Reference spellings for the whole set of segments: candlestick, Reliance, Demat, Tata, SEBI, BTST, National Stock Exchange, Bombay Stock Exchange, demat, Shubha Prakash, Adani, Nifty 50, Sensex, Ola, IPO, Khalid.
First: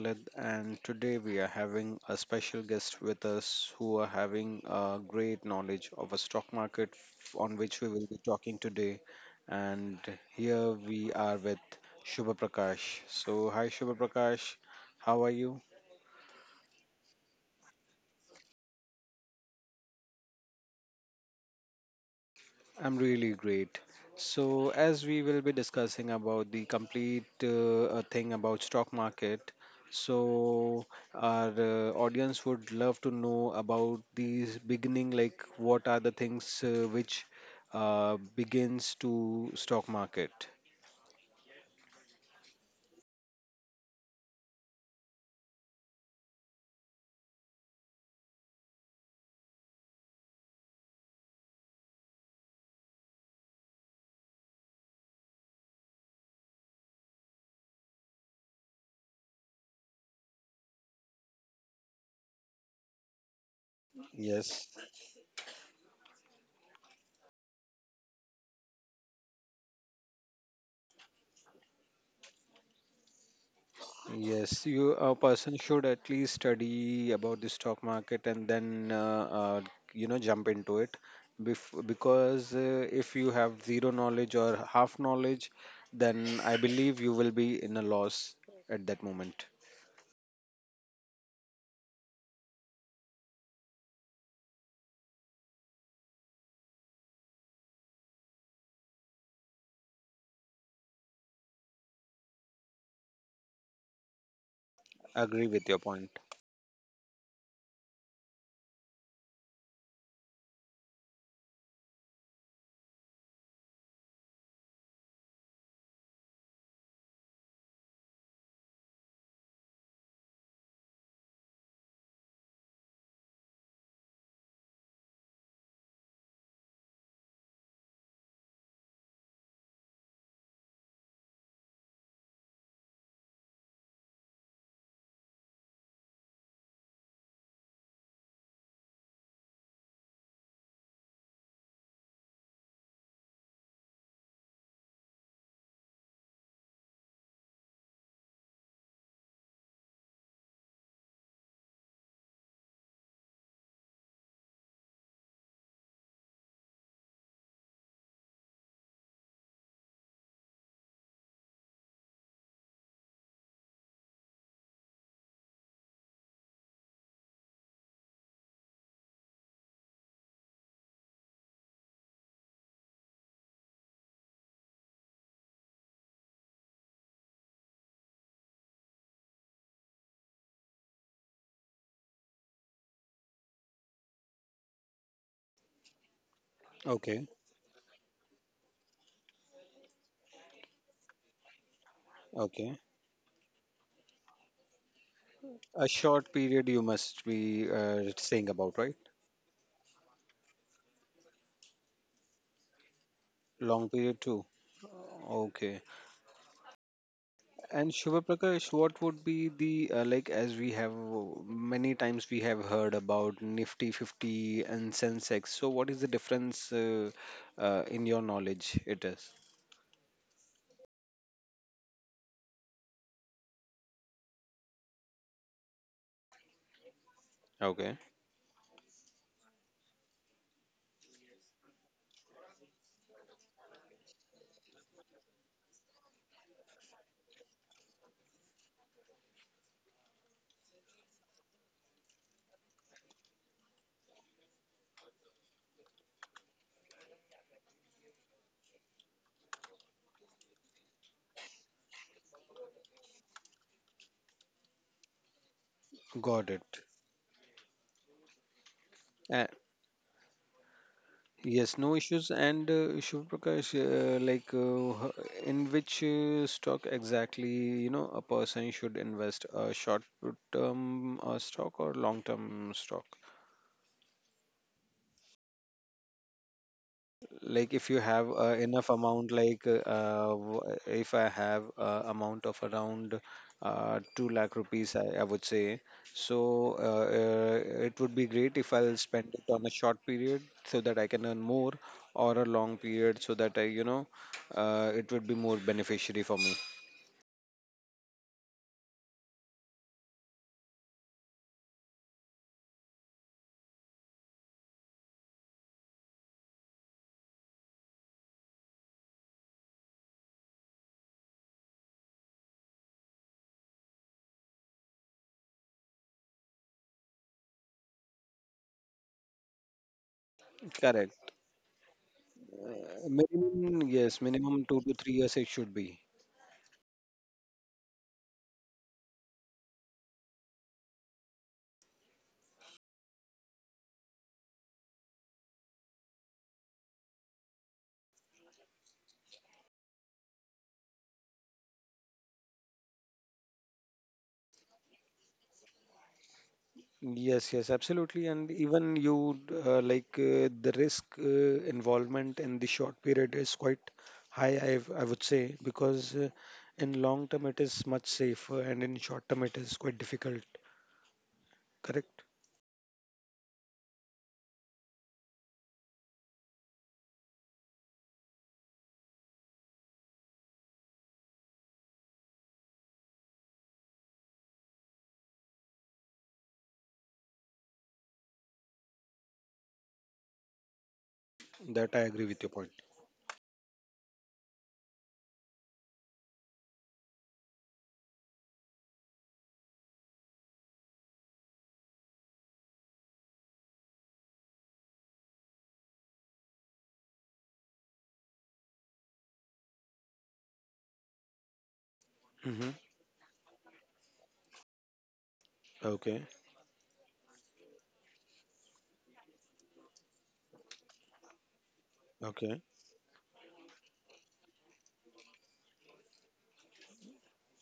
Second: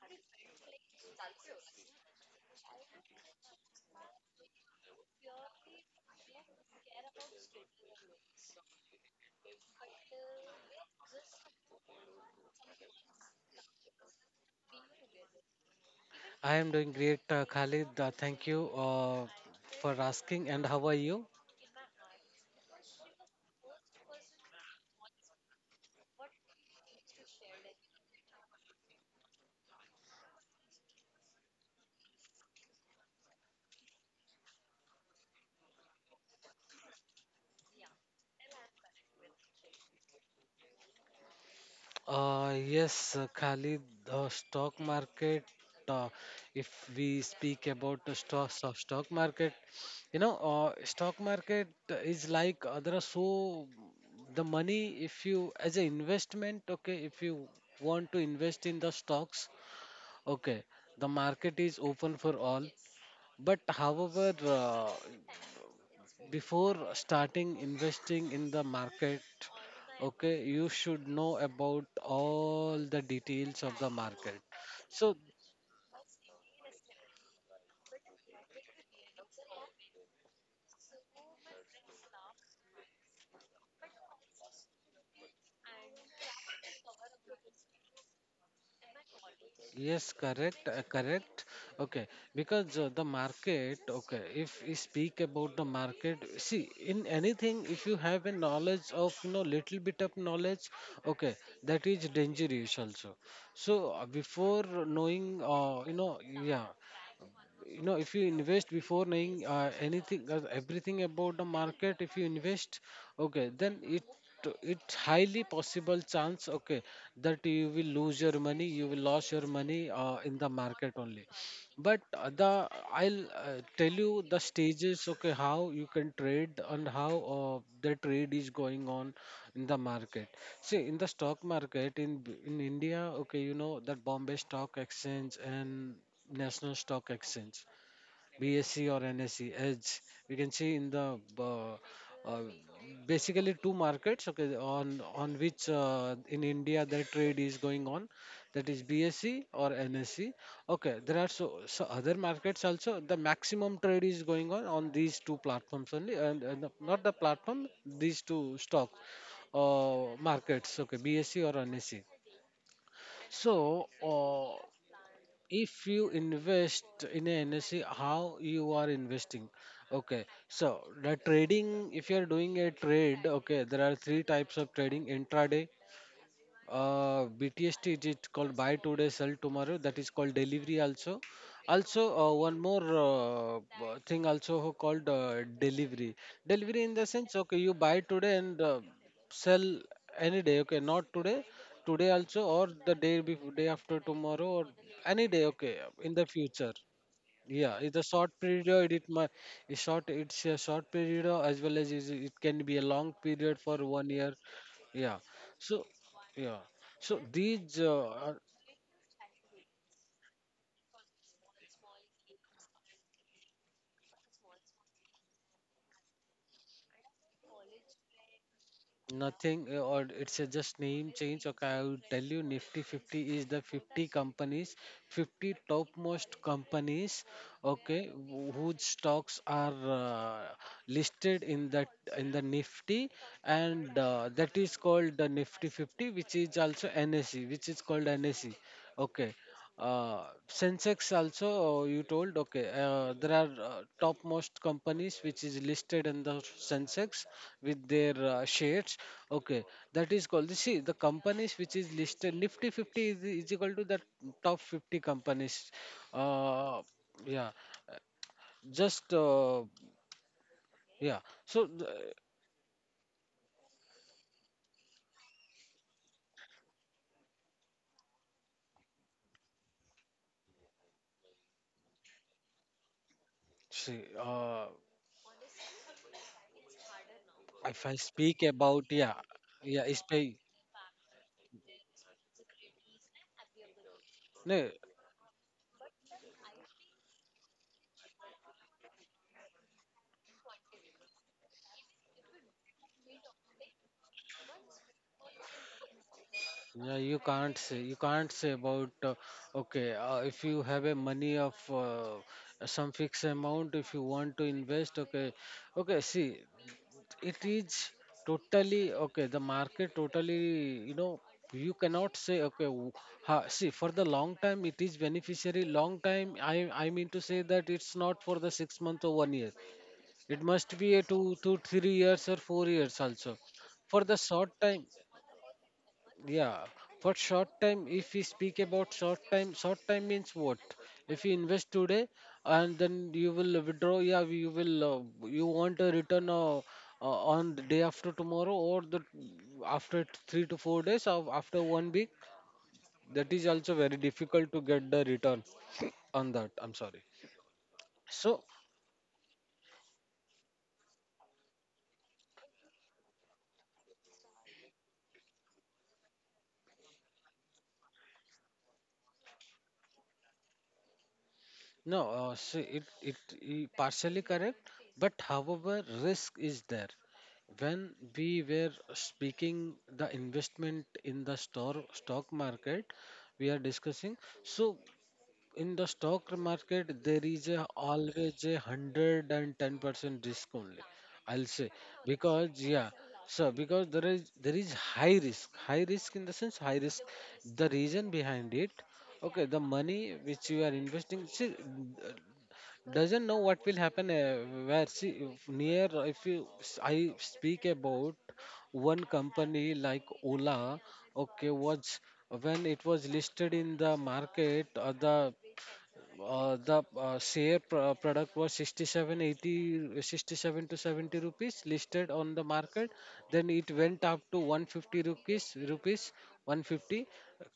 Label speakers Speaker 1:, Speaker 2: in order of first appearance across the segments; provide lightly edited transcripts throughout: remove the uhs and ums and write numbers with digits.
Speaker 1: Khalid, and today we are having a special guest with us who are having a great knowledge of a stock market on which we will be talking today. And here we are with Shubha Prakash. So, hi Shubha Prakash, how are you?
Speaker 2: I am doing great, Khalid. Thank you for asking. And how are you?
Speaker 1: I'm really great. So, as we will be discussing about the complete thing about stock market, so our audience would love to know about these beginning, like what are the things which begins to stock market.
Speaker 2: Yes, Khalid, the stock market. Uh, if we speak about the stock market, stock market is like there are so the money. If you as an investment, okay, if you want to invest in the stocks, okay, the market is open for all. But however,
Speaker 1: Yes.
Speaker 2: before starting investing in the market, okay, you should know about all the details of the market.
Speaker 1: Yes, you a
Speaker 2: So,
Speaker 1: person should at least study about the stock market and then you know jump into it because if you have zero knowledge or half knowledge, then I believe you will be in a loss at that moment.
Speaker 2: yes, correct, okay, because the market, okay, if we speak about the market, see, in anything, if you have a knowledge of, little bit of knowledge, okay, that is dangerous also. So, before knowing
Speaker 1: Agree with your
Speaker 2: uh, you
Speaker 1: point.
Speaker 2: know Yeah. If you invest before knowing anything, everything about the market, if you invest, okay, then it's highly possible chance, okay, that you will lose your money, you will lose your money in the market only. But the I'll tell you the stages, okay, how you can trade and how the trade is going on in the market. See, in the stock market, in India, okay, you know that Bombay Stock Exchange and National Stock Exchange, BSc or NSc edge. We can see in the uh, basically two markets. Okay, on which in India the trade is going on, that is BSc or NSc. Okay, there are so other markets also. The maximum trade is going on these two platforms only, and not the platform, these two stock markets. Okay, BSc or NSc. So, if you invest in a NSE, how you are investing? Okay, so the trading, if you are doing a trade, okay, there are three types of trading: intraday, BTST, it is called buy today sell tomorrow, that is called delivery also. Also one more thing also called delivery. Delivery in the
Speaker 1: Okay,
Speaker 2: sense, okay, you buy today and sell any day, okay, not today, today also, or
Speaker 1: okay.
Speaker 2: the day before, day after tomorrow, or any day, okay,
Speaker 1: A
Speaker 2: in the
Speaker 1: short period
Speaker 2: future.
Speaker 1: you must be
Speaker 2: Yeah, it's a short
Speaker 1: saying about, right?
Speaker 2: period. It's short. It's a short period as well as it can be a long period for
Speaker 1: Long
Speaker 2: one
Speaker 1: period
Speaker 2: year.
Speaker 1: too.
Speaker 2: Yeah.
Speaker 1: Okay.
Speaker 2: So, yeah. So these
Speaker 1: And Shubha Prakash, what would be the like as we have many times we have heard about Nifty 50 and Sensex. So what is the difference in your knowledge? It is
Speaker 2: nothing, or it's a just name change. Okay, I'll tell you Nifty 50 is the 50 companies, 50 topmost companies,
Speaker 1: okay.
Speaker 2: okay, whose stocks are listed in that in the Nifty, and that is called the Nifty 50, which is also NSE, which is called NSE. Okay, Sensex also, you told, okay, there are topmost companies which is listed in the Sensex with their shares. Okay, that is called, see, the companies which is listed, Nifty 50 is equal to the top 50 companies.
Speaker 1: Got it.
Speaker 2: Uh, yeah, just,
Speaker 1: Uh,
Speaker 2: uh, yeah. So,
Speaker 1: yes, no issues. And Shubha Prakash, in which stock exactly you know a person should invest a short term stock or long term stock?
Speaker 2: see,
Speaker 1: Like if
Speaker 2: if
Speaker 1: you
Speaker 2: I
Speaker 1: have
Speaker 2: speak
Speaker 1: enough
Speaker 2: about, yeah,
Speaker 1: amount like uh,
Speaker 2: yeah,
Speaker 1: uh, w- if I have amount of around 2 lakh
Speaker 2: no,
Speaker 1: rupees I would say, so it would be great if I'll spend it on a short period so that I can earn more, or a long period so that I you know it would be more beneficiary for me.
Speaker 2: yeah, you can't say about okay, if you have a money of some fixed amount, if you want to invest, okay, see, it is totally okay, the market totally, you know, you cannot say, okay, ha, see, for the long time it is beneficiary, long time, I mean to say that it's not for the 6 month or one year, it must be a two
Speaker 1: Correct,
Speaker 2: two three years or 4 years also.
Speaker 1: minimum,
Speaker 2: For
Speaker 1: yes,
Speaker 2: the
Speaker 1: minimum
Speaker 2: short
Speaker 1: 2
Speaker 2: time,
Speaker 1: to 3 years it should be.
Speaker 2: yeah, for short time, if we speak about short time means what? If you invest today and then you will withdraw, yeah, you will, you want a return on the day after tomorrow, or the 3 to 4 days, or after one week, that is also very difficult to get the return on that. I'm sorry.
Speaker 1: Yes, yes, absolutely. And
Speaker 2: So,
Speaker 1: even you like the risk involvement in the short period is quite high, I would say, because in long term it is much safer, and in short term it is quite difficult,
Speaker 2: no,
Speaker 1: correct?
Speaker 2: see, it partially correct, but however, risk is there. When we were speaking the investment in the store stock market, we are discussing. So, in the stock market there is always a 110% risk only, I'll say.
Speaker 1: That I agree with your
Speaker 2: Because,
Speaker 1: point.
Speaker 2: yeah, so, because there is high risk, high risk in the sense high risk, the reason behind it, okay, the money which you are investing, see, doesn't know what will happen, where, see, if you I speak about one company like Ola, okay, was,
Speaker 1: Mm-hmm.
Speaker 2: when it was listed in the market, or the
Speaker 1: Okay,
Speaker 2: share product was 67 80, 67 to 70 rupees listed on the
Speaker 1: okay.
Speaker 2: market. Then it went up to 150 rupees, 150.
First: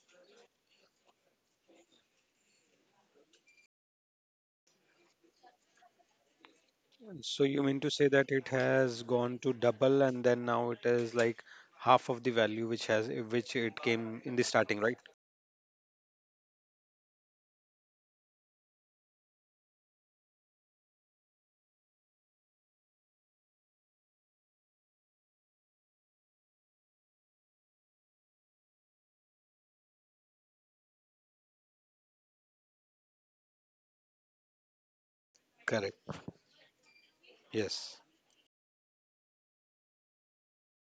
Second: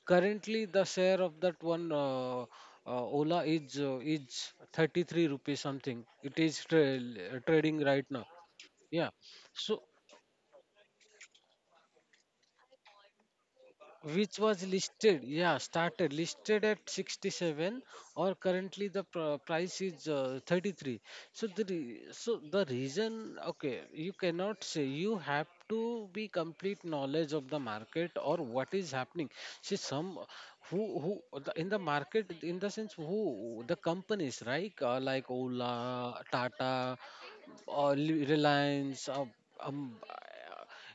Speaker 2: Currently, the share of that one Ola is 33 rupees, something it is
Speaker 1: So you
Speaker 2: trading
Speaker 1: mean to
Speaker 2: right
Speaker 1: say
Speaker 2: now.
Speaker 1: that it has
Speaker 2: Yeah,
Speaker 1: gone to
Speaker 2: so
Speaker 1: double and then now it is like half of the value which has which it came in
Speaker 2: which
Speaker 1: the
Speaker 2: was
Speaker 1: starting, right?
Speaker 2: listed, yeah, started listed at 67, or currently the price is 33. So, the reason, okay, you cannot say, you have to be complete knowledge of the market or what is happening. See, some in the market, in the sense, who the companies, right, like
Speaker 1: Correct.
Speaker 2: Ola, Tata, or
Speaker 1: Yes.
Speaker 2: Reliance, um, uh,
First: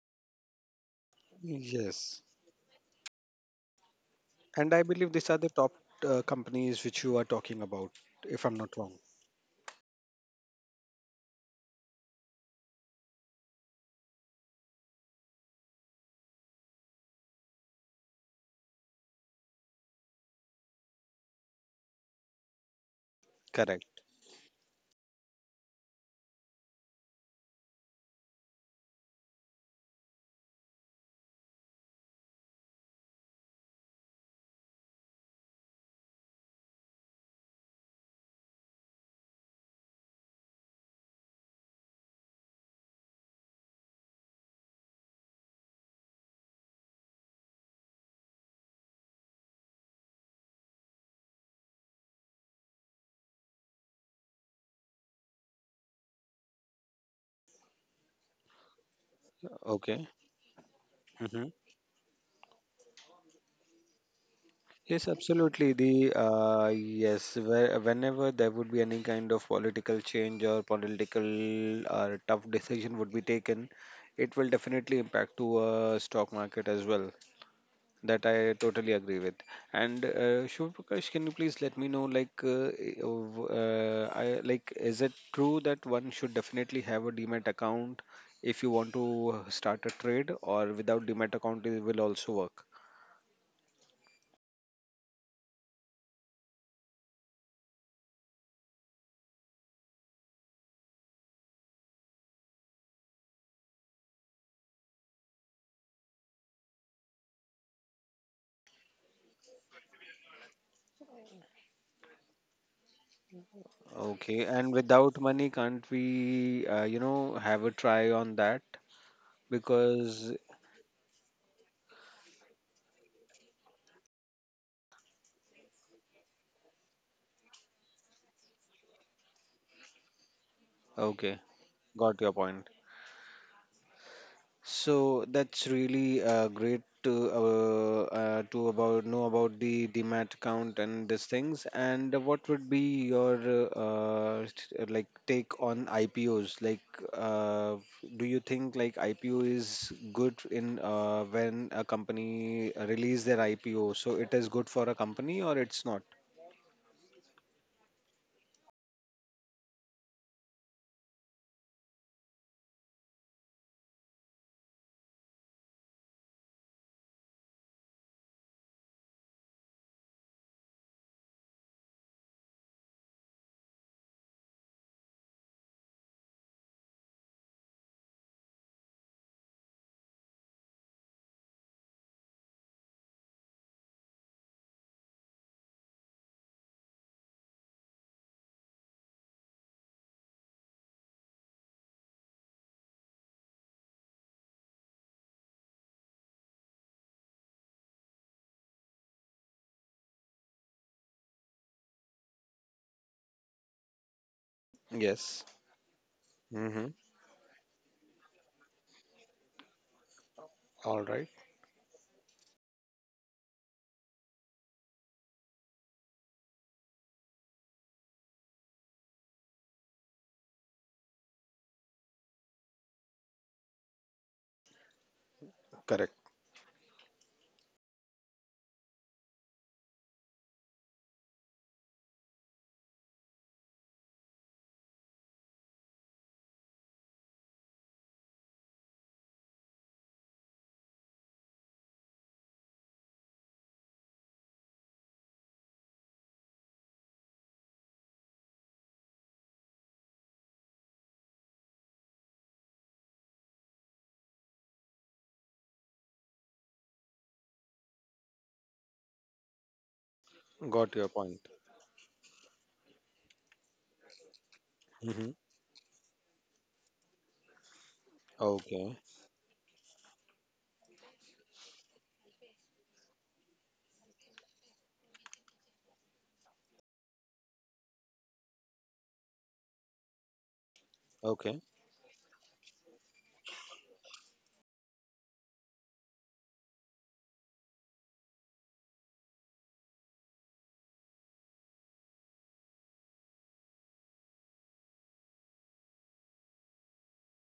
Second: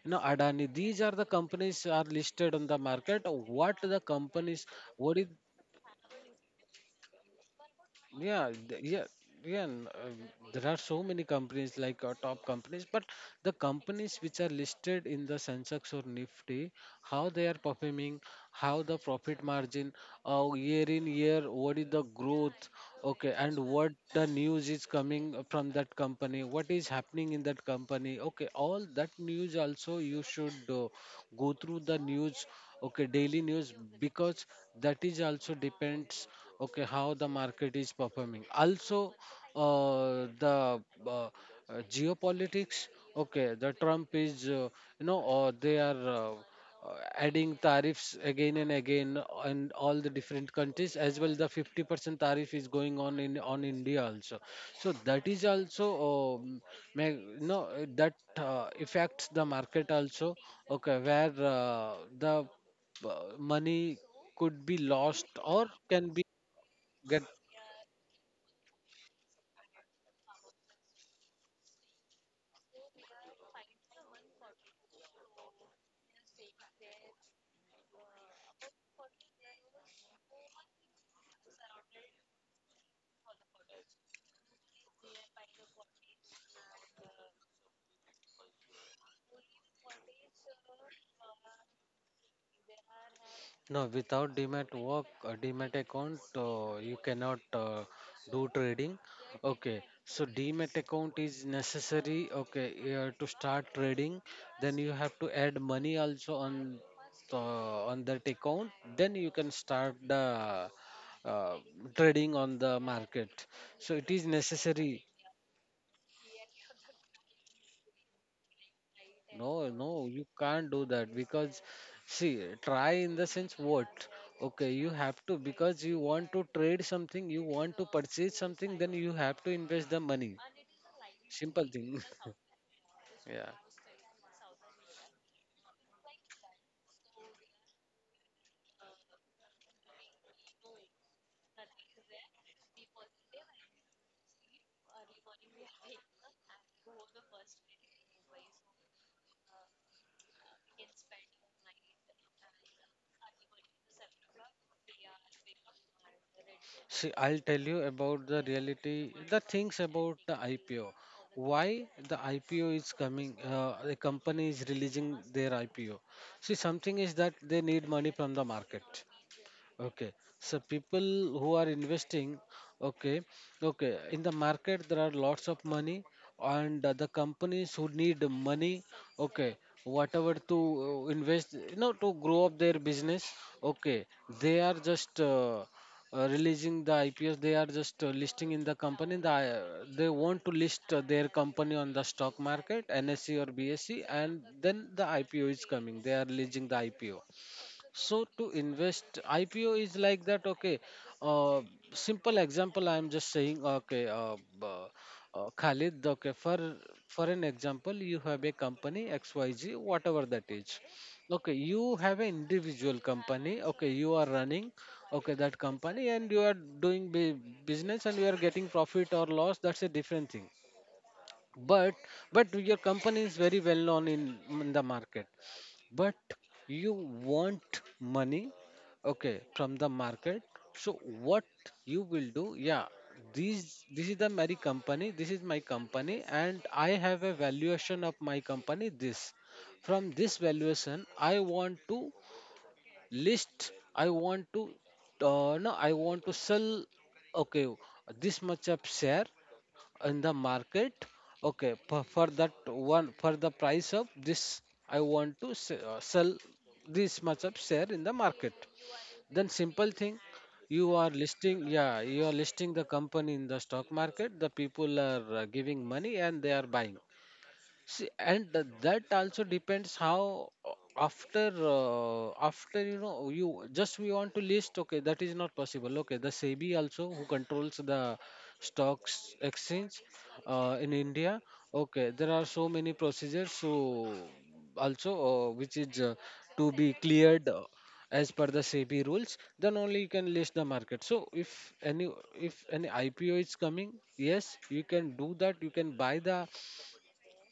Speaker 2: you know, Adani. These are the companies are
Speaker 1: Yes.
Speaker 2: listed on the market. What the companies?
Speaker 1: And I believe
Speaker 2: What is
Speaker 1: these are the top companies which you are talking about, if
Speaker 2: yeah,
Speaker 1: I'm not wrong.
Speaker 2: yeah, yeah. There are so many companies like top companies, but the companies which are listed in the Sensex or Nifty, how they are performing, how the profit margin, year in year, what is the growth, okay, and what
Speaker 1: Correct.
Speaker 2: the news is coming from that company, what is happening in that company, okay, all that news also you should go through the news, okay, daily news, because that is also depends, okay, how the market is performing also, the uh, uh, geopolitics. Okay, the Trump is, or they are adding tariffs again and again on all the different countries, as well the 50% tariff is going on in on India also. So, that is also may, no that affects the market
Speaker 1: Okay.
Speaker 2: also. Okay, where
Speaker 1: Hmm.
Speaker 2: the money could be
Speaker 1: Yes,
Speaker 2: lost or
Speaker 1: absolutely.
Speaker 2: can
Speaker 1: The
Speaker 2: be get.
Speaker 1: yes, where, whenever there would be any kind of political change or political tough decision would be taken, it will definitely impact to stock market as well. That I totally agree with. And Shiv Prakash, can you please let me know, like, I, like, is it true that one should definitely have a Demat account if you want to start a trade, or without Demat account it will also work?
Speaker 2: No, without demat work, demat account, you cannot do trading, okay, so demat account is necessary, okay, to start trading. Then you have to add money also on on that account, then you can start the uh, trading on the market, so it is
Speaker 1: Okay, and
Speaker 2: necessary.
Speaker 1: without money, can't we, you know, have a try on that?
Speaker 2: No, no, you
Speaker 1: Because,
Speaker 2: can't do that because, see, try in the sense what? Okay, you have to, because you want to trade something, you want to purchase something, then you have to invest the money.
Speaker 1: okay,
Speaker 2: Simple thing.
Speaker 1: got your point.
Speaker 2: Yeah.
Speaker 1: So that's really great to about know about the demat account and these things. And what would be your like take on IPOs? Like, uh, do you think like IPO is good in when a company release their IPO? So it is good for a company or it's not?
Speaker 2: See, I'll tell you about the reality, the things about the IPO. Why the IPO is coming? The company is releasing their IPO. See, something is that they need money from the market. Okay, so people who are investing, okay, okay, in the market there are lots of money, and the companies who need money, okay, whatever to invest, you know, to grow up their business, okay, they are just releasing the IPOs, they are just listing in the company. They want to list their company on the stock market, NSE or BSE, and then the IPO is coming. They are releasing the IPO. So, to invest, IPO is like that. Okay, uh, simple example, I am just saying. Okay,
Speaker 1: Yes.
Speaker 2: Khalid, okay, for
Speaker 1: Mm-hmm.
Speaker 2: for an example, you have a company XYZ, whatever that is.
Speaker 1: All right.
Speaker 2: Okay, you have an individual company. Okay, you are running, okay, that company, and you are doing business, and you are getting profit or loss. That's a different thing, but your company is very well known in the market.
Speaker 1: Correct.
Speaker 2: But you want money, okay, from the market. So what you will do? Yeah, these this is my company, and I have a valuation of my company. This From this valuation I want to list, I want to, no, I want to sell, okay, this much of share in the market. Okay, for that one, for the price of this, I want to sell this much of share in the market. Then simple thing, you
Speaker 1: Got your
Speaker 2: are
Speaker 1: point.
Speaker 2: listing. Yeah, you are listing the company in the stock market. The people are
Speaker 1: Mm-hmm.
Speaker 2: giving money, and they are buying. See, and that also depends how. After after, you just, we want to list, okay, that is not possible. Okay, the SEBI also, who controls the stocks exchange in India.
Speaker 1: Okay.
Speaker 2: Okay, there are so many procedures. So also, which is to be cleared as per the SEBI rules, then only you can list the market. So if any, IPO is coming, yes, you can do that. You can buy the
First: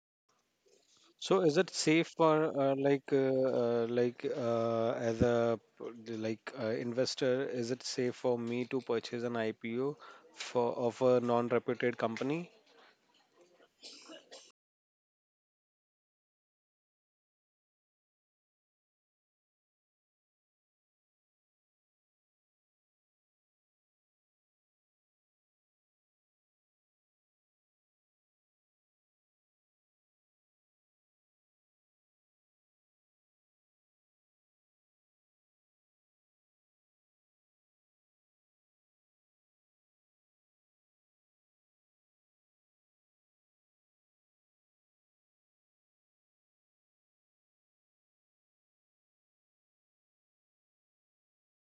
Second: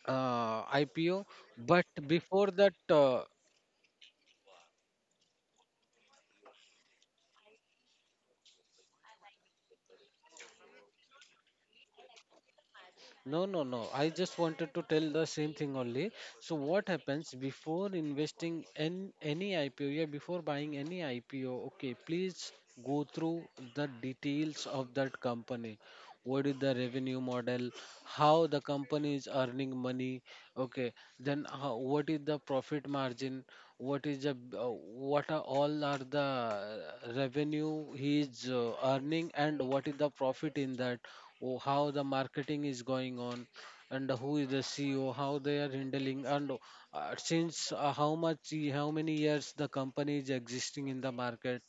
Speaker 2: IPO.
Speaker 1: So is it
Speaker 2: But
Speaker 1: safe
Speaker 2: before
Speaker 1: for
Speaker 2: that,
Speaker 1: as a investor, is it safe for me to purchase an IPO for of a non-reputed company?
Speaker 2: no, no, no, I just wanted to tell the same thing only. So what happens before investing in any IPO? Yeah, before buying any IPO, okay, please go through the details of that company. What is the revenue model? How the company is earning money? Okay, then how, what is the profit margin? What is the what are all are the revenue he is earning, and what is the profit in that? Oh, how the marketing is going on, and who is the CEO? How they are handling, and since how much, how many years the company is existing in the market,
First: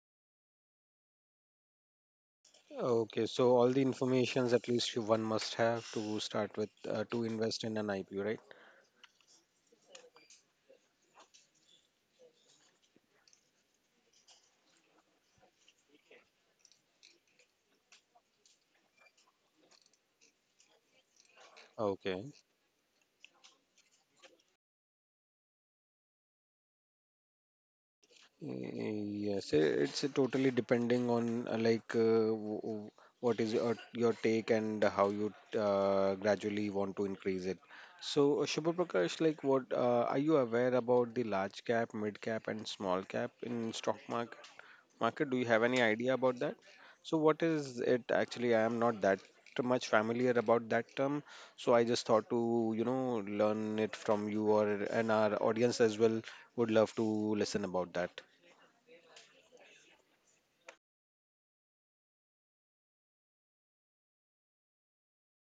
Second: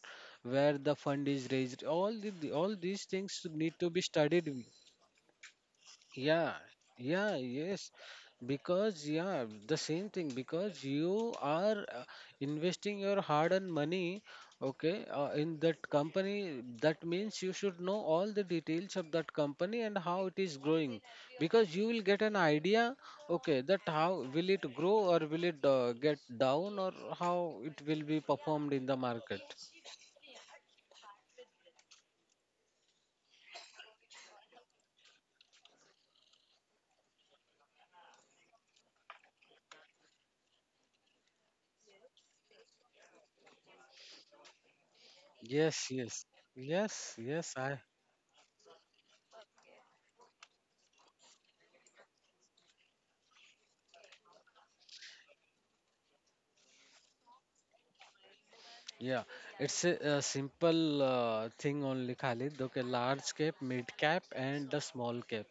Speaker 2: where the fund is raised. All these
Speaker 1: Okay,
Speaker 2: things
Speaker 1: so all
Speaker 2: need
Speaker 1: the
Speaker 2: to be studied.
Speaker 1: informations at least you- one must have to
Speaker 2: Yeah,
Speaker 1: start with to
Speaker 2: yeah,
Speaker 1: invest in an
Speaker 2: yes.
Speaker 1: IPO, right?
Speaker 2: Because, yeah, the same thing, because you are investing your hard-earned money, okay, in that company. That means you should know all the details of that company and how it is growing. Because you will get
Speaker 1: Okay.
Speaker 2: an idea, okay, that how will it grow, or will it get down, or how it will be performed in the market.
Speaker 1: Yes, it's totally depending on what is your take and how you gradually want to increase it. So, Shubha Prakash, like what are you aware about the large cap, mid cap, and small cap in stock market? Market, do you have any
Speaker 2: Yes,
Speaker 1: idea
Speaker 2: yes.
Speaker 1: about that?
Speaker 2: Yes,
Speaker 1: So, what
Speaker 2: yes, I.
Speaker 1: is it actually? I am not that much familiar about that term, so I just thought to, you know, learn it from you or and our audience as well would love to listen about that.
Speaker 2: Yeah, it's a simple thing only, Khalid. Okay, large cap, mid cap, and the small cap.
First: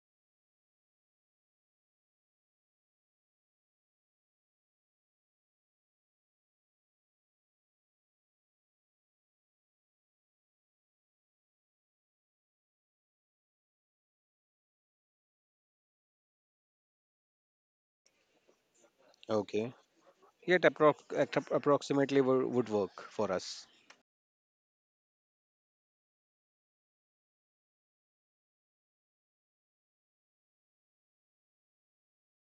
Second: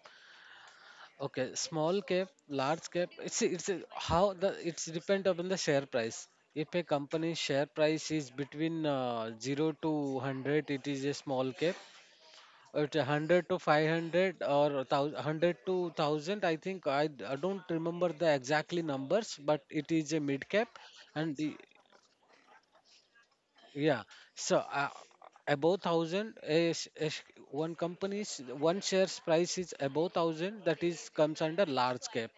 Speaker 2: Okay, small cap, large cap. It's a, how the, it's depend upon the share price. If a company's share price is between zero to hundred, it is a small cap. At 100 to 500 or thousand, hundred to thousand, I think I don't remember the exactly numbers, but
Speaker 1: Okay.
Speaker 2: it is a mid
Speaker 1: Yet
Speaker 2: cap, and the.
Speaker 1: approximately would work for us.
Speaker 2: Yeah. So above thousand is, one company's, one shares price is above thousand. That is comes under large cap.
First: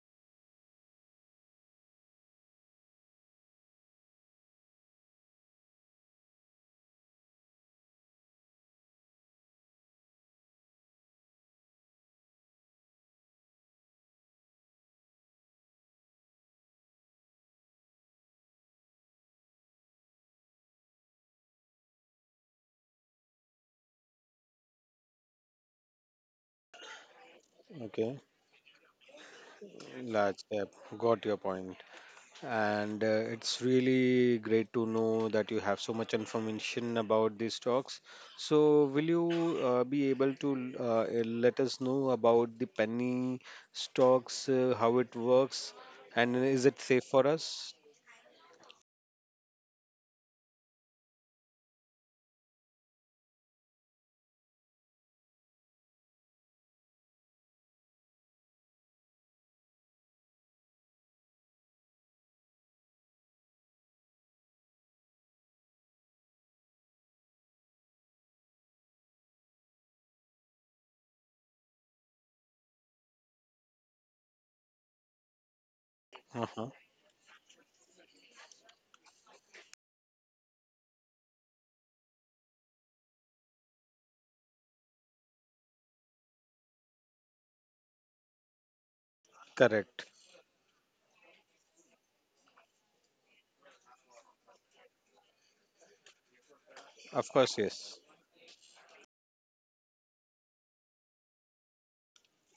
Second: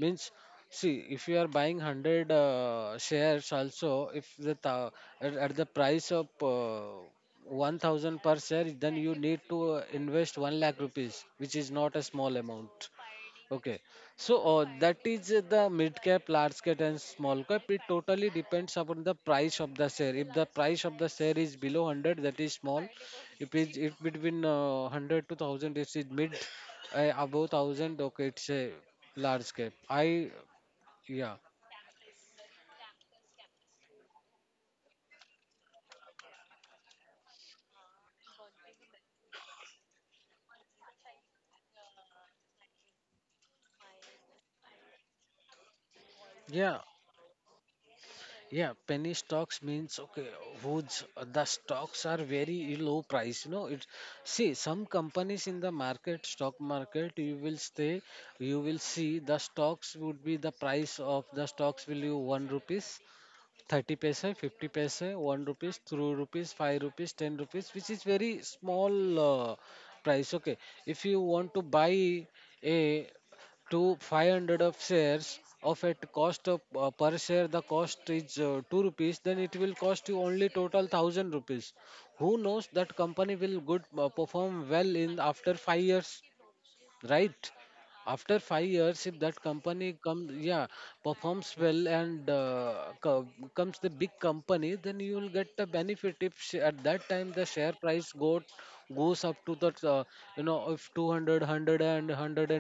Speaker 2: Means, see if you are buying hundred shares also, if the at the price of 1,000 per share, then you need to invest one lakh rupees, which is not a small amount. Okay. So that is the mid cap, large cap, and small cap. It totally depends upon the price of the share. If the price of the share is below 100, that is small. If between 100 to 1,000, it is mid. Above 1,000,
Speaker 1: Okay.
Speaker 2: okay, it's a large cap. I.
Speaker 1: Large cap. Got
Speaker 2: Yeah,
Speaker 1: your point. And it's really great to know that you have so much information about these stocks. So, will you be able to let us know about the penny stocks, how it works, and is
Speaker 2: yeah.
Speaker 1: it safe for us?
Speaker 2: Yeah, penny stocks means, okay, whose, the stocks are very low price. You know, it see, some companies in the market, stock market, you will see, the stocks would be, the price of the stocks will be one rupees, 30 paise, 50 paise, 1 rupees, 2 rupees, 5 rupees, 10 rupees, which is very small uh, price. Okay, if you want to buy a, to 500 of shares, of at cost of
Speaker 1: Uh-huh.
Speaker 2: per share, the cost is 2 rupees, then it will cost you only total 1,000 rupees. Who knows that company will good, perform well in after 5 years, right? After 5 years, if that company
Speaker 1: Correct.
Speaker 2: comes, yeah, performs well, and comes the big company, then you will get the benefit. If at that time
Speaker 1: Of
Speaker 2: the
Speaker 1: course,
Speaker 2: share
Speaker 1: yes.
Speaker 2: price go goes up to the, if 200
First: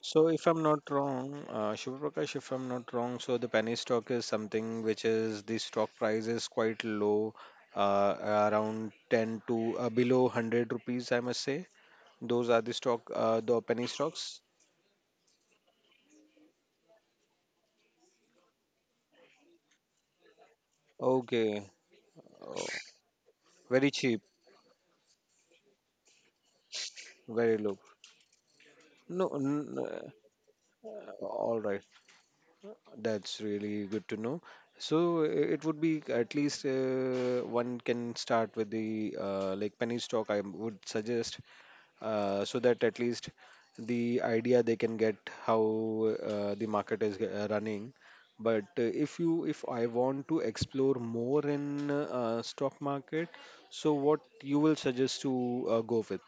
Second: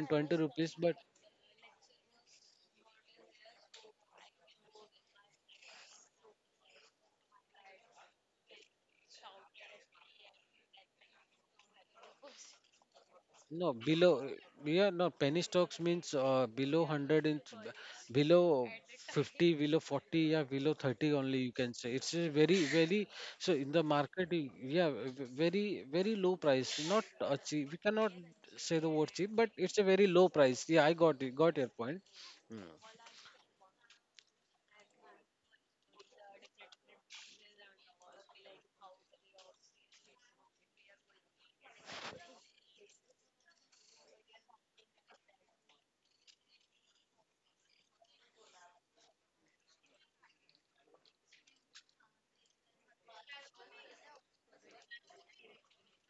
Speaker 1: So, if I'm not
Speaker 2: but.
Speaker 1: wrong, Shiva Prakash, if I'm not wrong, so the penny stock is something which is the stock price is quite low, uh, around 10 to below 100 rupees, I must say. Those are the stock, the
Speaker 2: No,
Speaker 1: penny
Speaker 2: below,
Speaker 1: stocks.
Speaker 2: yeah, no, penny stocks means below 100 in, below 50, below 40, yeah, below 30 only you
Speaker 1: Okay.
Speaker 2: can say. It's a very,
Speaker 1: Oh,
Speaker 2: very. So in the
Speaker 1: very cheap,
Speaker 2: market, yeah, very, very low price. Not
Speaker 1: very
Speaker 2: cheap.
Speaker 1: low.
Speaker 2: We cannot say the word
Speaker 1: No,
Speaker 2: cheap, but
Speaker 1: n-
Speaker 2: it's a very low price. Yeah, I got it, got
Speaker 1: all
Speaker 2: your
Speaker 1: right.
Speaker 2: point. Mm.
Speaker 1: That's really good to know. So it would be at least one can start with the like penny stock, I would suggest, so that at least the idea they can get how the market is running. But if I want to explore more in stock market, so what you will suggest to go with?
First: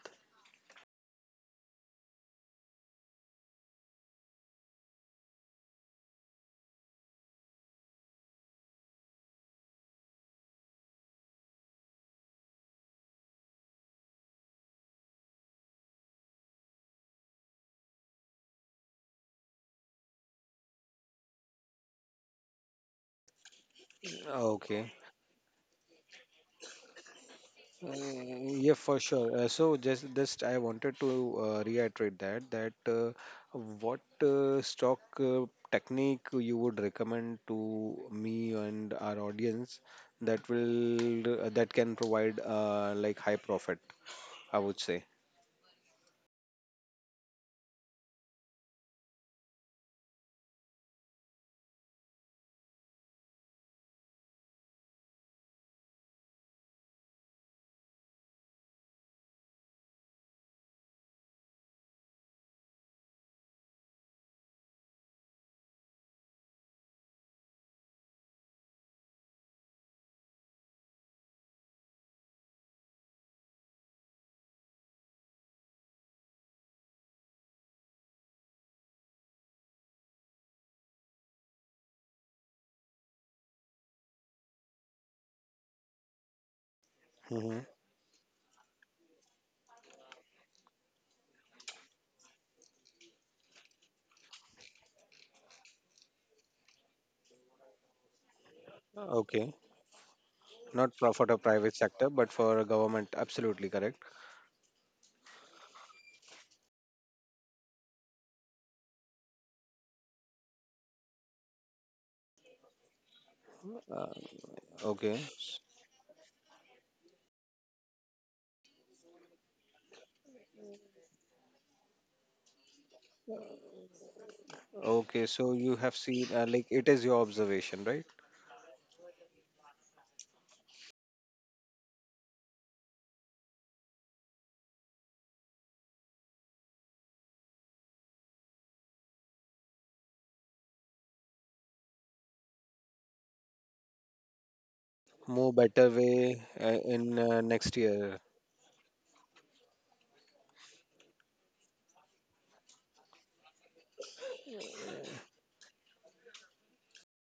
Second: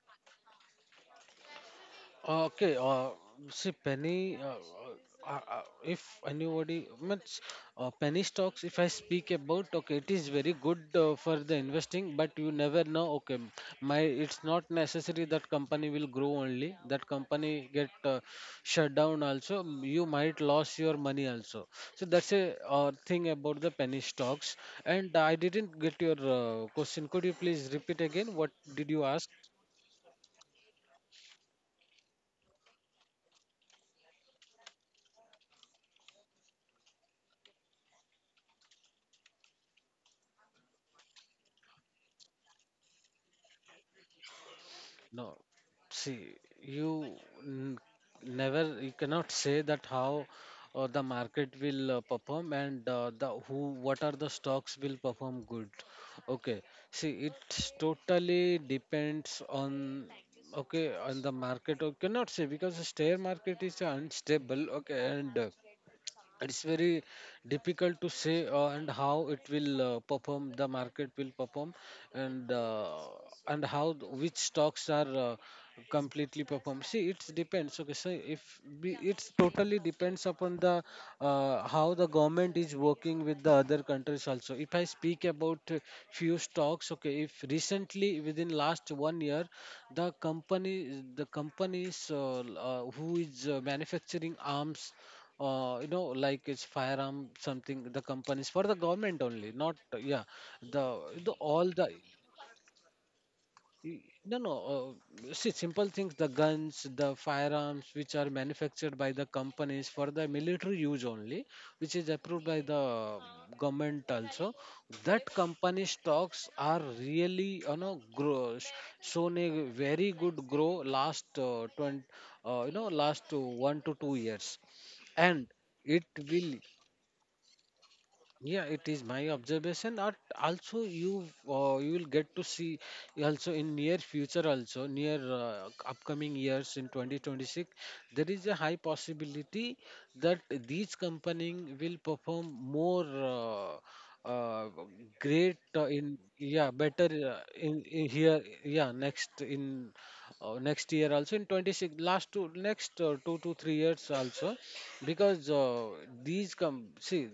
Speaker 2: Okay, see, penny. If anybody means penny stocks, if I speak about, okay, it is very good for the investing, but you never know. Okay, my it's not necessary that company will grow only. That company get shut down also. You might lose your money also. So that's a thing about the penny stocks.
Speaker 1: Okay.
Speaker 2: And I didn't get your question. Could you please repeat again? What did
Speaker 1: Yeah,
Speaker 2: you
Speaker 1: for
Speaker 2: ask?
Speaker 1: sure. So just I wanted to reiterate that what stock technique you would recommend to me and our audience that will that can provide like high profit, I would say.
Speaker 2: No, see, you n- never, you cannot say that how the market will perform and the who, what are the stocks will perform good. Okay, see, it totally depends on, okay, on the market. You cannot say because the share market is unstable. Okay, and it's very difficult to say and how it will perform, the market will perform, and how which stocks are completely perform. See, it depends, okay. So if we, it's totally depends upon the, how the government is working with the other countries also. If I speak about few stocks, okay, if
Speaker 1: Hmm.
Speaker 2: recently within last one year the companies who is manufacturing arms, like it's firearm something, the companies for the government only,
Speaker 1: Okay.
Speaker 2: not. Yeah, the
Speaker 1: Not pro-
Speaker 2: the
Speaker 1: for the
Speaker 2: all
Speaker 1: private
Speaker 2: the,
Speaker 1: sector, but for a government. Absolutely
Speaker 2: y-
Speaker 1: correct.
Speaker 2: no no see simple things, the firearms which are manufactured by the companies for the military use only, which is approved by the government
Speaker 1: Uh,
Speaker 2: also. That
Speaker 1: okay.
Speaker 2: company stocks are really, grow, shown a very good grow last 20, last 1 to 2 years.
Speaker 1: Okay,
Speaker 2: And
Speaker 1: so you
Speaker 2: it
Speaker 1: have seen
Speaker 2: will.
Speaker 1: like it is your observation, right?
Speaker 2: Yeah, it is my observation. Or also, you will get to see also in near future also, near upcoming years in 2026 there is a high possibility that these company will perform more uh, uh, great,
Speaker 1: More better
Speaker 2: in,
Speaker 1: way
Speaker 2: yeah, better.
Speaker 1: in
Speaker 2: In,
Speaker 1: next
Speaker 2: in
Speaker 1: year.
Speaker 2: here, yeah, next in next year also in 26, last two next 2 to 3 years also. Because these come see,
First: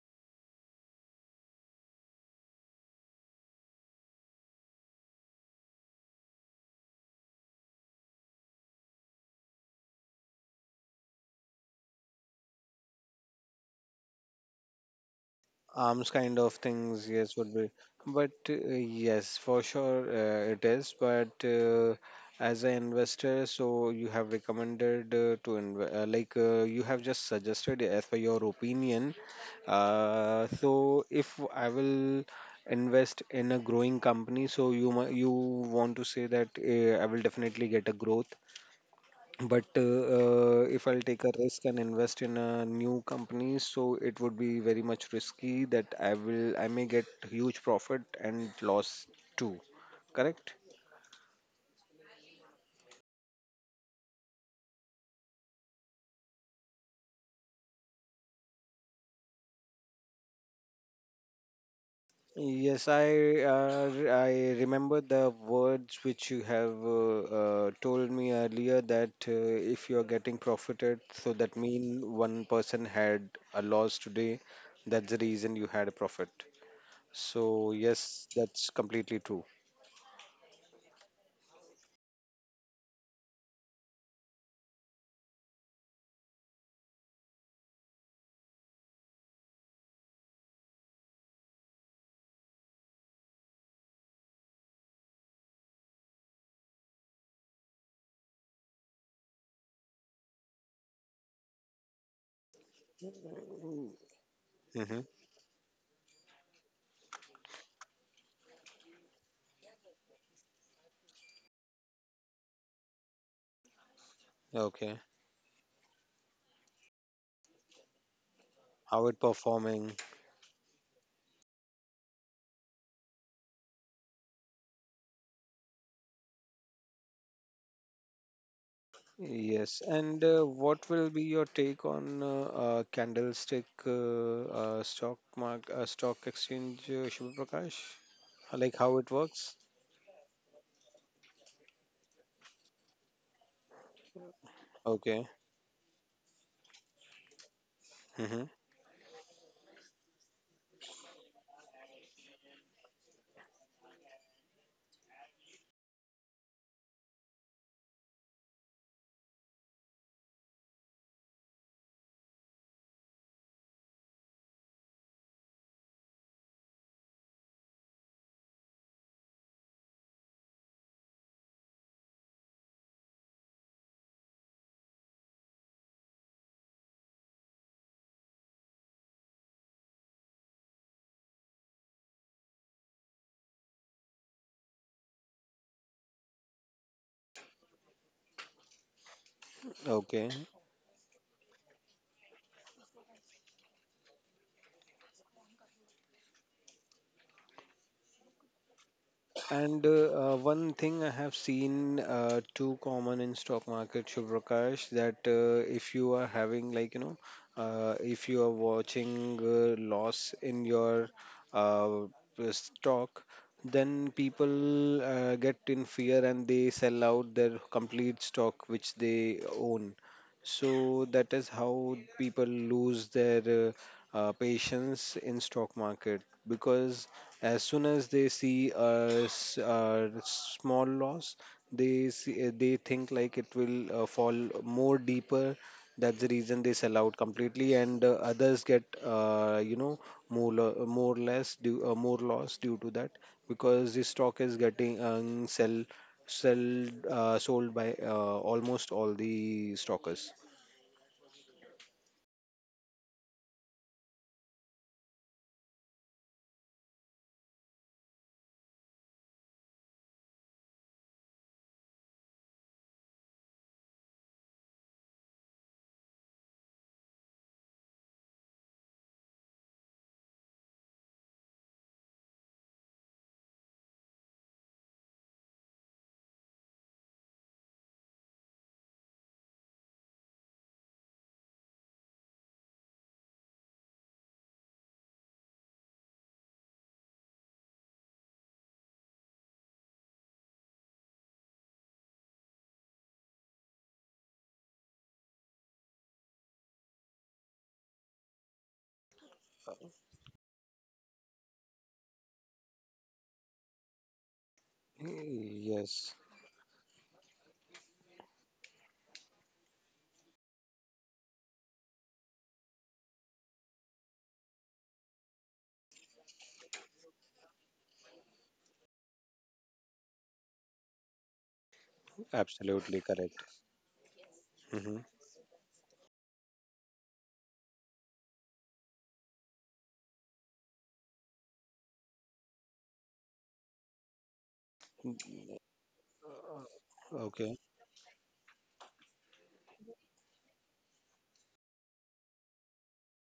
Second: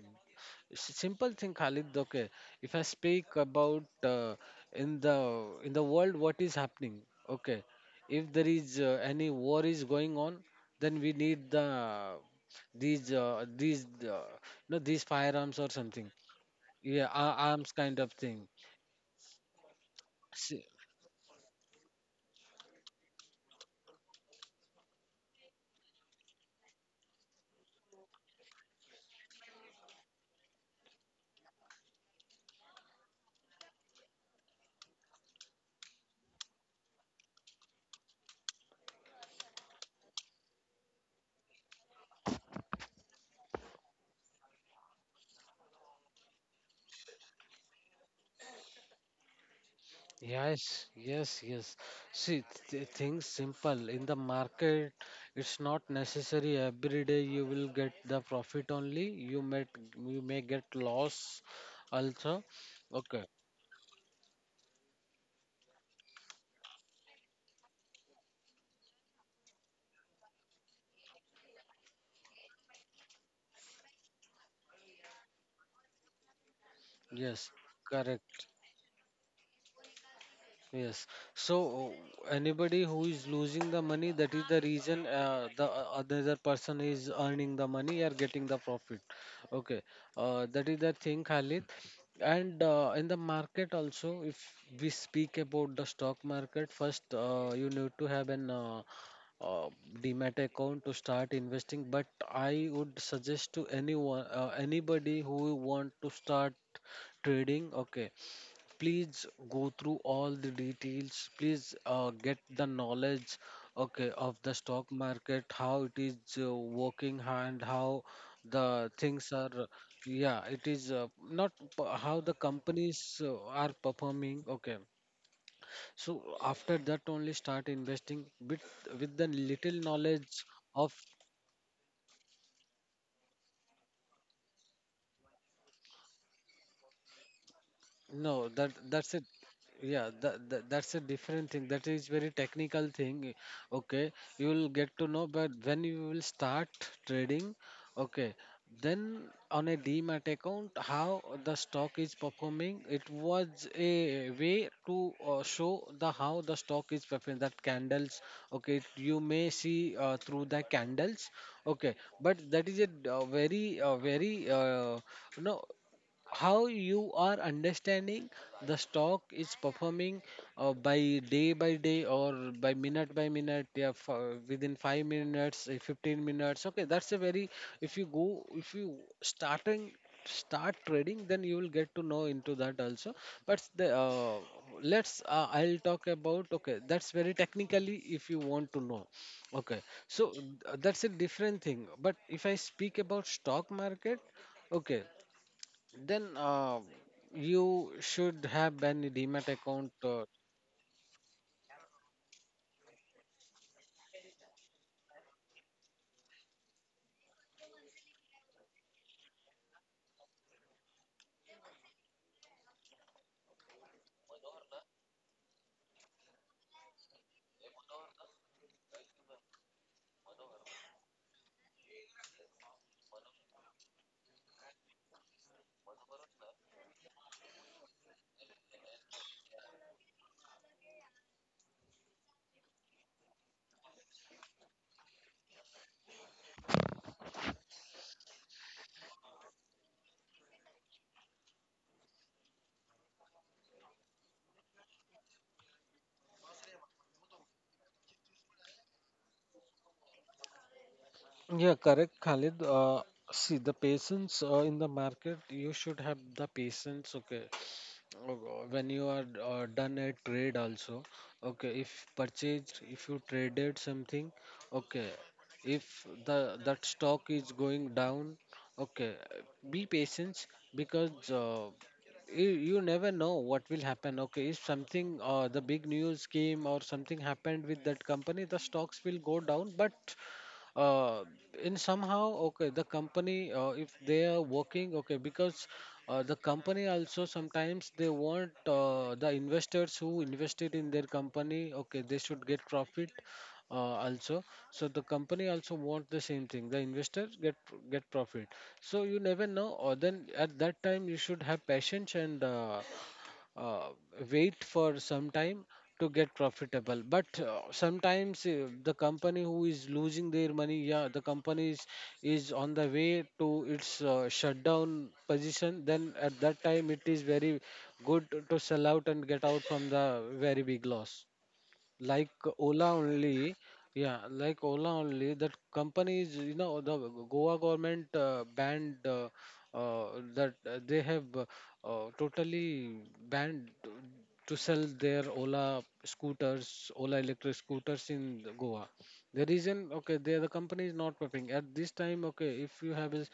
Speaker 2: Simple thing, Khalid. Okay, if I speak about in the in the world, what is happening? Okay, if there is any war is going on, then we need the, these no these firearms or something.
Speaker 1: Arms kind of
Speaker 2: Yeah,
Speaker 1: things, yes, would be.
Speaker 2: arms kind of
Speaker 1: But
Speaker 2: thing.
Speaker 1: yes, for sure it is. But as an investor, so you have recommended to you have just suggested as per your opinion, so if I will invest in a growing company, so you you want to say that I will definitely get a growth. But if I'll take a risk and invest in a new company, so it would be very much risky that I may get huge profit and loss too. Correct?
Speaker 2: Yes, yes, yes. See, things simple. In the market, it's not necessary every day you will get the profit only. You may get loss also.
Speaker 1: Yes,
Speaker 2: Okay.
Speaker 1: I remember the words which you have told me earlier that if you are getting profited, so that mean one person had a loss today. That's the reason you had a profit.
Speaker 2: Yes,
Speaker 1: So yes,
Speaker 2: correct.
Speaker 1: that's completely true.
Speaker 2: Yes. So anybody who is losing the money, that is the reason the other person is earning the money or getting the profit. Okay. That is the thing, Khalid. And in the market also, if we speak about the stock market, first you need to have an uh, demat account to start investing. But I would suggest to anyone,
Speaker 1: Mm-hmm.
Speaker 2: anybody who want to start trading, okay, please go through all the details, please get the knowledge, okay, of the stock
Speaker 1: Okay.
Speaker 2: market, how it is working and how the things are.
Speaker 1: Outperforming,
Speaker 2: Yeah, it is not, how the companies are performing, okay. So after that only start investing with the
Speaker 1: yes.
Speaker 2: little
Speaker 1: And
Speaker 2: knowledge
Speaker 1: what
Speaker 2: of.
Speaker 1: will be your take on candlestick stock exchange, Shubh Prakash?
Speaker 2: No, that,
Speaker 1: Like how it
Speaker 2: that's it.
Speaker 1: works?
Speaker 2: Yeah, that's a different thing. That is very technical thing. Okay, you will get to know,
Speaker 1: Okay.
Speaker 2: but when you will start trading, okay,
Speaker 1: Mm-hmm.
Speaker 2: then on a demat account, how the stock is performing, it was a way to show the, how the stock is performing. That candles, okay, you may see through the candles, okay, but that is a very, very no how you are understanding the stock is performing by day by day, or by minute by minute. Yeah, for within 5 minutes 15 minutes, okay, that's a very. If you starting start trading, then you will get to know into that also. But the, let's I'll talk about, okay, that's very technically if you want to know, okay. So
Speaker 1: Okay.
Speaker 2: that's a different thing. But if I speak about stock market, okay, then you should have an Demat
Speaker 1: And
Speaker 2: account.
Speaker 1: one thing I have seen too common in stock market, Shubhrakash, that if you are having like you know, if you are watching loss in your uh, stock, then people get in fear and they sell out their complete stock which they own. So that is how people lose their patience in stock market, because as soon as they see a, a small loss, they see, they think like it will fall more deeper. That's the reason they sell out completely, and others get more more less due, more loss due to that, because the stock is getting sell sold by almost all the stockers.
Speaker 2: Yeah, correct, Khalid. See, the patience in the market, you should have the patience, okay. Oh God, when you are done a trade also, okay, if you traded something, okay, if the that stock is going down, okay, be patient, because you never know what will happen. Okay, if something, the big news came or something happened with that company, the stocks will go down. But uh, in somehow, okay, the company, if they are working, okay, because the company also sometimes they want the investors who invested in their company, okay, they should get profit also. So the company also want the same thing, the investors get profit. So you never know. Or then at that time you should have patience and uh, wait for some time to
Speaker 1: Yes,
Speaker 2: get profitable. But sometimes the company who is losing their money, yeah, the company is on the way to its shutdown position, then at that time it is very good to sell out and get out from the very big loss. Like Ola
Speaker 1: absolutely correct.
Speaker 2: only, yeah, like Ola
Speaker 1: Hmm.
Speaker 2: only, that companies, you know, the Goa government banned, that they have totally banned to sell their Ola scooters, Ola
Speaker 1: Okay,
Speaker 2: electric scooters in the Goa. The reason, okay, there the company is not preparing at this time. Okay, if you have is,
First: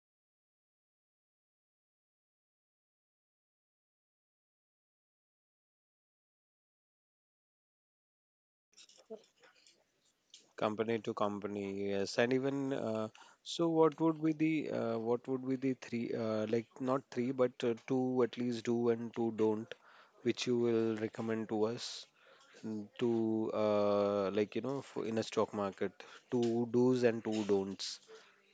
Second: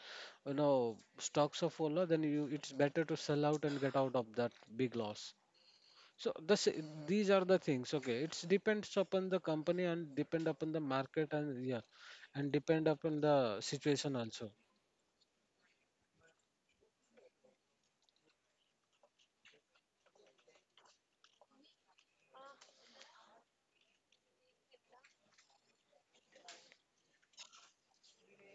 Speaker 2: you know, stocks of Ola, then you it's better to sell out and get out of that big loss. So these are the things. Okay, it's depends upon the company and depend upon the
Speaker 1: company to
Speaker 2: market and, yeah,
Speaker 1: company, yes, and
Speaker 2: and
Speaker 1: even
Speaker 2: depend upon the
Speaker 1: so, what
Speaker 2: situation
Speaker 1: would be
Speaker 2: also.
Speaker 1: the what would be the three not three but two at least do and two don't, which you will recommend to us, mm, to like you know for, in a stock market, two do's and two don'ts,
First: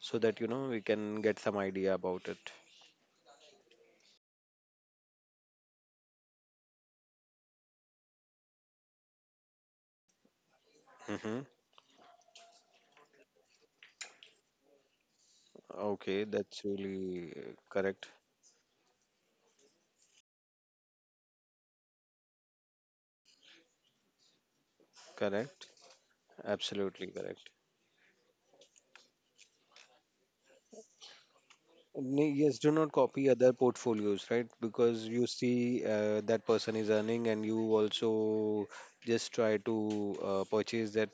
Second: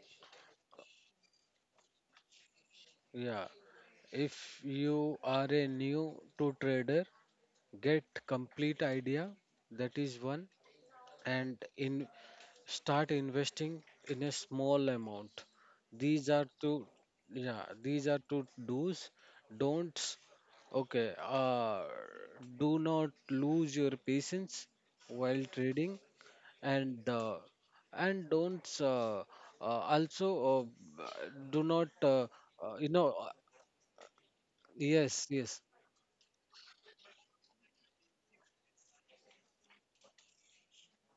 Speaker 1: so that you know we can get some idea about it.
Speaker 2: Yeah, if you are a new to trader, get complete idea. That is one.
Speaker 1: Hmm.
Speaker 2: And in start investing in a small amount. These
Speaker 1: Okay,
Speaker 2: are
Speaker 1: that's
Speaker 2: two.
Speaker 1: really
Speaker 2: Yeah, these
Speaker 1: correct.
Speaker 2: are two do's. Don'ts, okay, do not lose your patience while
Speaker 1: Correct.
Speaker 2: trading. And
Speaker 1: Absolutely correct.
Speaker 2: don't, also, do not,
Speaker 1: Yes, do
Speaker 2: uh, you
Speaker 1: not
Speaker 2: know
Speaker 1: copy
Speaker 2: uh,
Speaker 1: other portfolios, right? Because
Speaker 2: yes,
Speaker 1: you
Speaker 2: yes,
Speaker 1: see that person is earning, and you also just try to purchase that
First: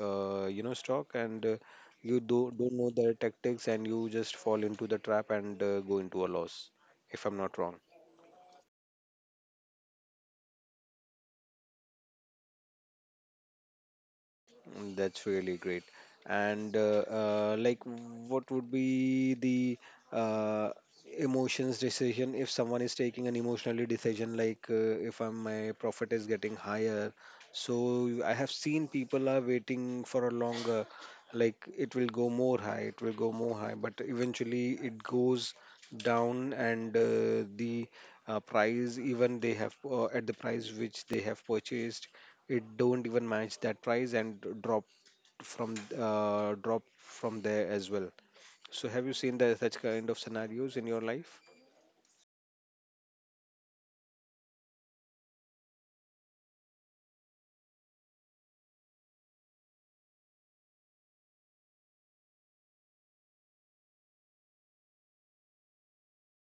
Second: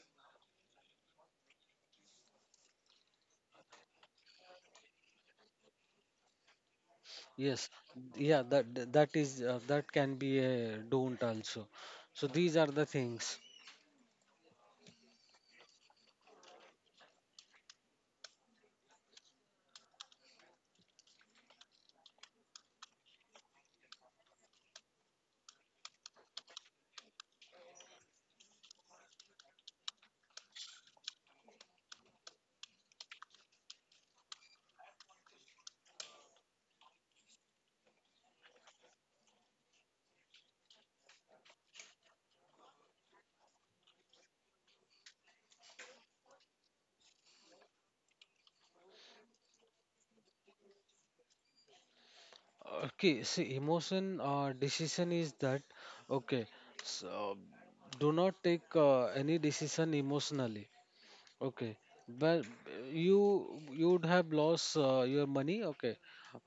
Speaker 1: you know stock, and you do don't know their tactics, and you just fall into the trap and go into a loss, if I'm not
Speaker 2: yes,
Speaker 1: wrong.
Speaker 2: yeah, that can be a don't also. So these are the things.
Speaker 1: Mm, that's really great. And like, what would be the uh, emotions decision if someone is taking an emotionally decision, like if I'm, my profit is getting higher? So I have seen people are waiting for a longer, like it will go more high, it will go more high, but eventually it goes down, and the price even they have at the price which they have purchased it don't even match that price and dropped from drop from there as well. So have you seen the such kind of scenarios in your life?
Speaker 2: Okay, see, emotion, decision is that, okay. So do not take any decision emotionally. Okay, but you you would have lost your money. Okay,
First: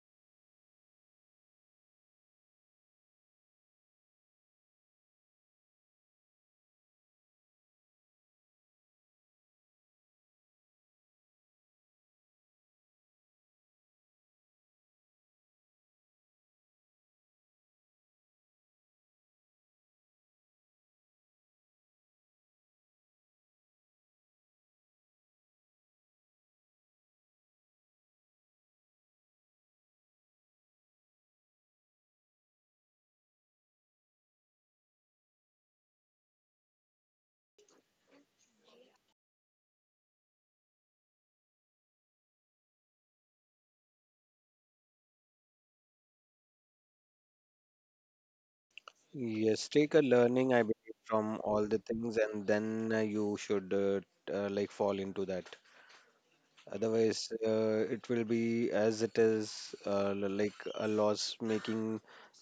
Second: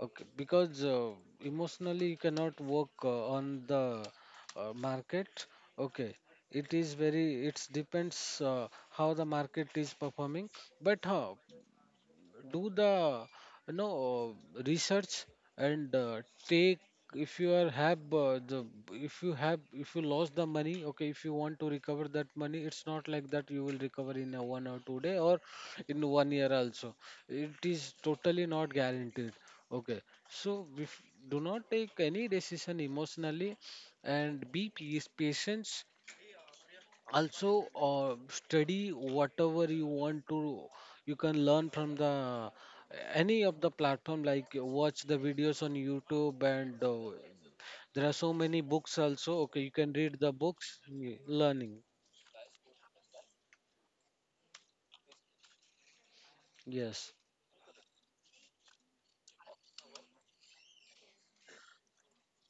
Speaker 2: okay, because emotionally you cannot work on the market. Okay, it is very. It depends uh, how the market is performing. But do the, you know research and take. If you are have, the, if you lost the money, okay, if you want to recover that money, it's not like that you will recover in a 1 or 2 day, or in one year also, it is totally not guaranteed. Okay, so if, do not take any decision emotionally and be peace, patient. Also, study whatever you want to. You can learn from the, any of the platform, like watch the videos on YouTube. And there are so many books also, okay,
Speaker 1: Yes,
Speaker 2: you can
Speaker 1: take a
Speaker 2: read the
Speaker 1: learning, I believe,
Speaker 2: books.
Speaker 1: from all the
Speaker 2: Learning.
Speaker 1: things, and then you should like fall into that.
Speaker 2: Yes,
Speaker 1: Otherwise, it will be as it is, like a loss-making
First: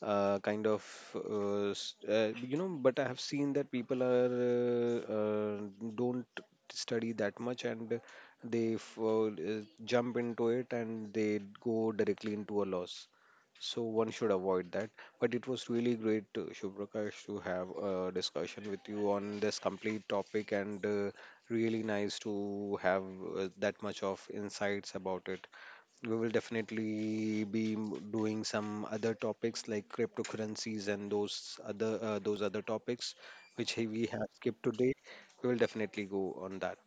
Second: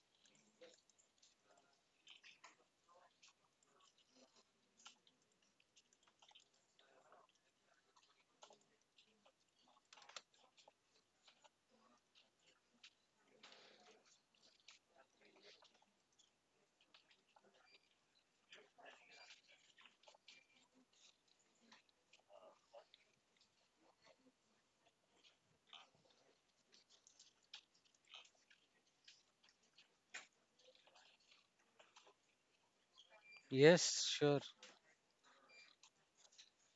Speaker 1: kind of, you know. But I have seen that people are don't study that much and they jump into it and they go directly into a loss, so one should avoid that. But it was really great, Shubhrakash, to have a discussion with you on this complete topic, and really nice to have that much of insights about it. We will definitely be doing some other topics like cryptocurrencies and those other topics which we
Speaker 2: yes,
Speaker 1: have
Speaker 2: sure,
Speaker 1: skipped today. We will definitely go on that.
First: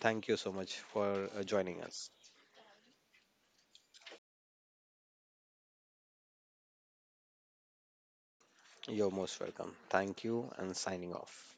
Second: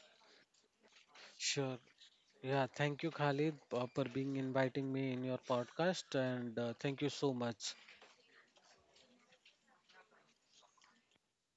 Speaker 1: Thank you so much for
Speaker 2: sure,
Speaker 1: joining us.
Speaker 2: yeah, thank you, Khalid, for being inviting me in your podcast, and thank you so much.
Speaker 1: You're most welcome. Thank you and signing off.